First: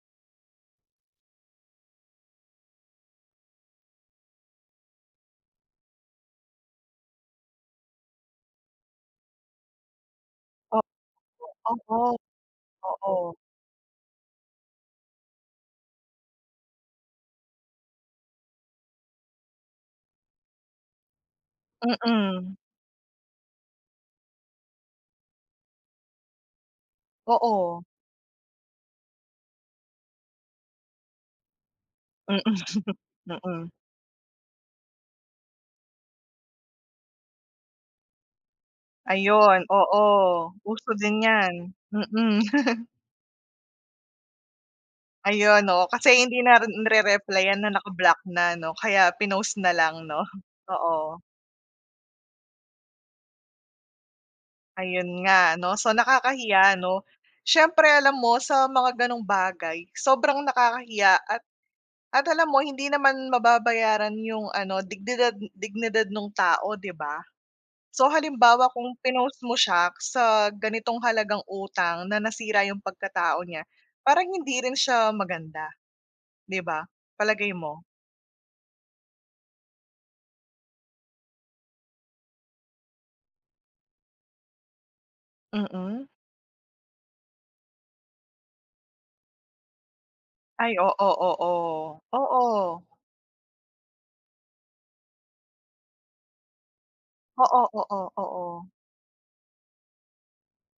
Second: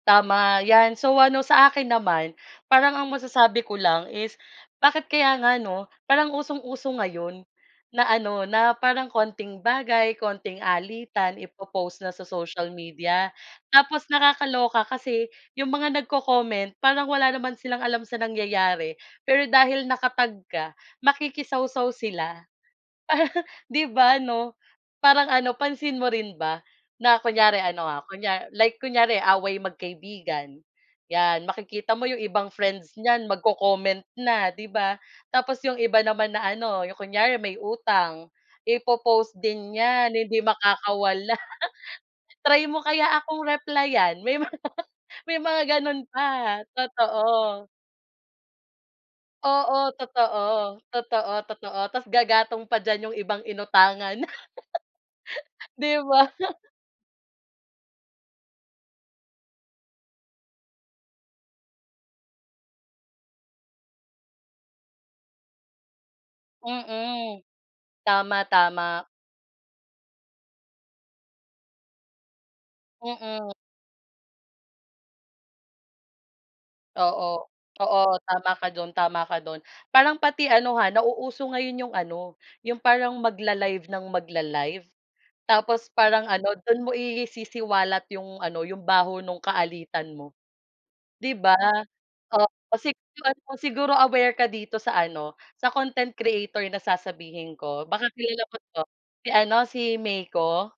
Tama 'yan. So ano sa akin naman parang ang masasabi ko lang is bakit kaya nga 'no, parang usong-uso ngayon na ano na parang konting bagay konting O alitan i-po-post na oo, sa social media. oo. Tapos nakakaloka kasi 'yong mga nag-co-comment parang wala naman silang alam sa nangyayari, pero dahil naka-tag ka makikisawsaw sila. Mm. Di ba 'no parang ano pansin mo rin ba na kunyari Oo. ano ha kunya like kunyari away magkaibigan 'yan makikita mo 'yong Mm, ibang friends niyan mm. mag-co-comment na 'di ba. Tapos 'yong iba naman na ano 'yong kunyari may utang i-po-post Ayun din oo, 'yan hindi uso din makakawala, yan, mm. "Try mo kaya akong replyan," may mga may mga Ayun oo, ganun kasi hindi na pa, rin rereplyan totoo. na naka-block na ano, kaya pinost na Oo, lang 'no, totoo, oo. totoo, totoo tas gagatong pa diyan yung ibang inutangan. Ayun nga 'no. So Di ba? nakakahiya 'no, siyempre alam mo sa mga ganong bagay sobrang nakakahiya at at alam mo hindi naman mababayaran 'yong ano dignidad dignidad nung tao 'di ba? Mm, So tama, halimbawa kung tama. pinost mo siya sa ganitong halagang utang na nasira 'yong pagkatao Mm. niya parang hindi rin siya maganda, 'di ba? Oo, Palagay mo? oo tama ka do'n tama ka do'n parang pati ano ha nauuso ngayon 'yong ano 'yong parang mag-la-live ng mag-la-live tapos Mm. parang ano do'n mo isisiwalat 'yong ano 'yong baho nung kaalitan mo. Ay, oo, 'Di ba? oo. Oo Oo. siguro ano, siguro aware ka dito sa ano sa content creator na sasabihin Oo, ko oo, baka kilala mo oo. 'to si ano si Meiko.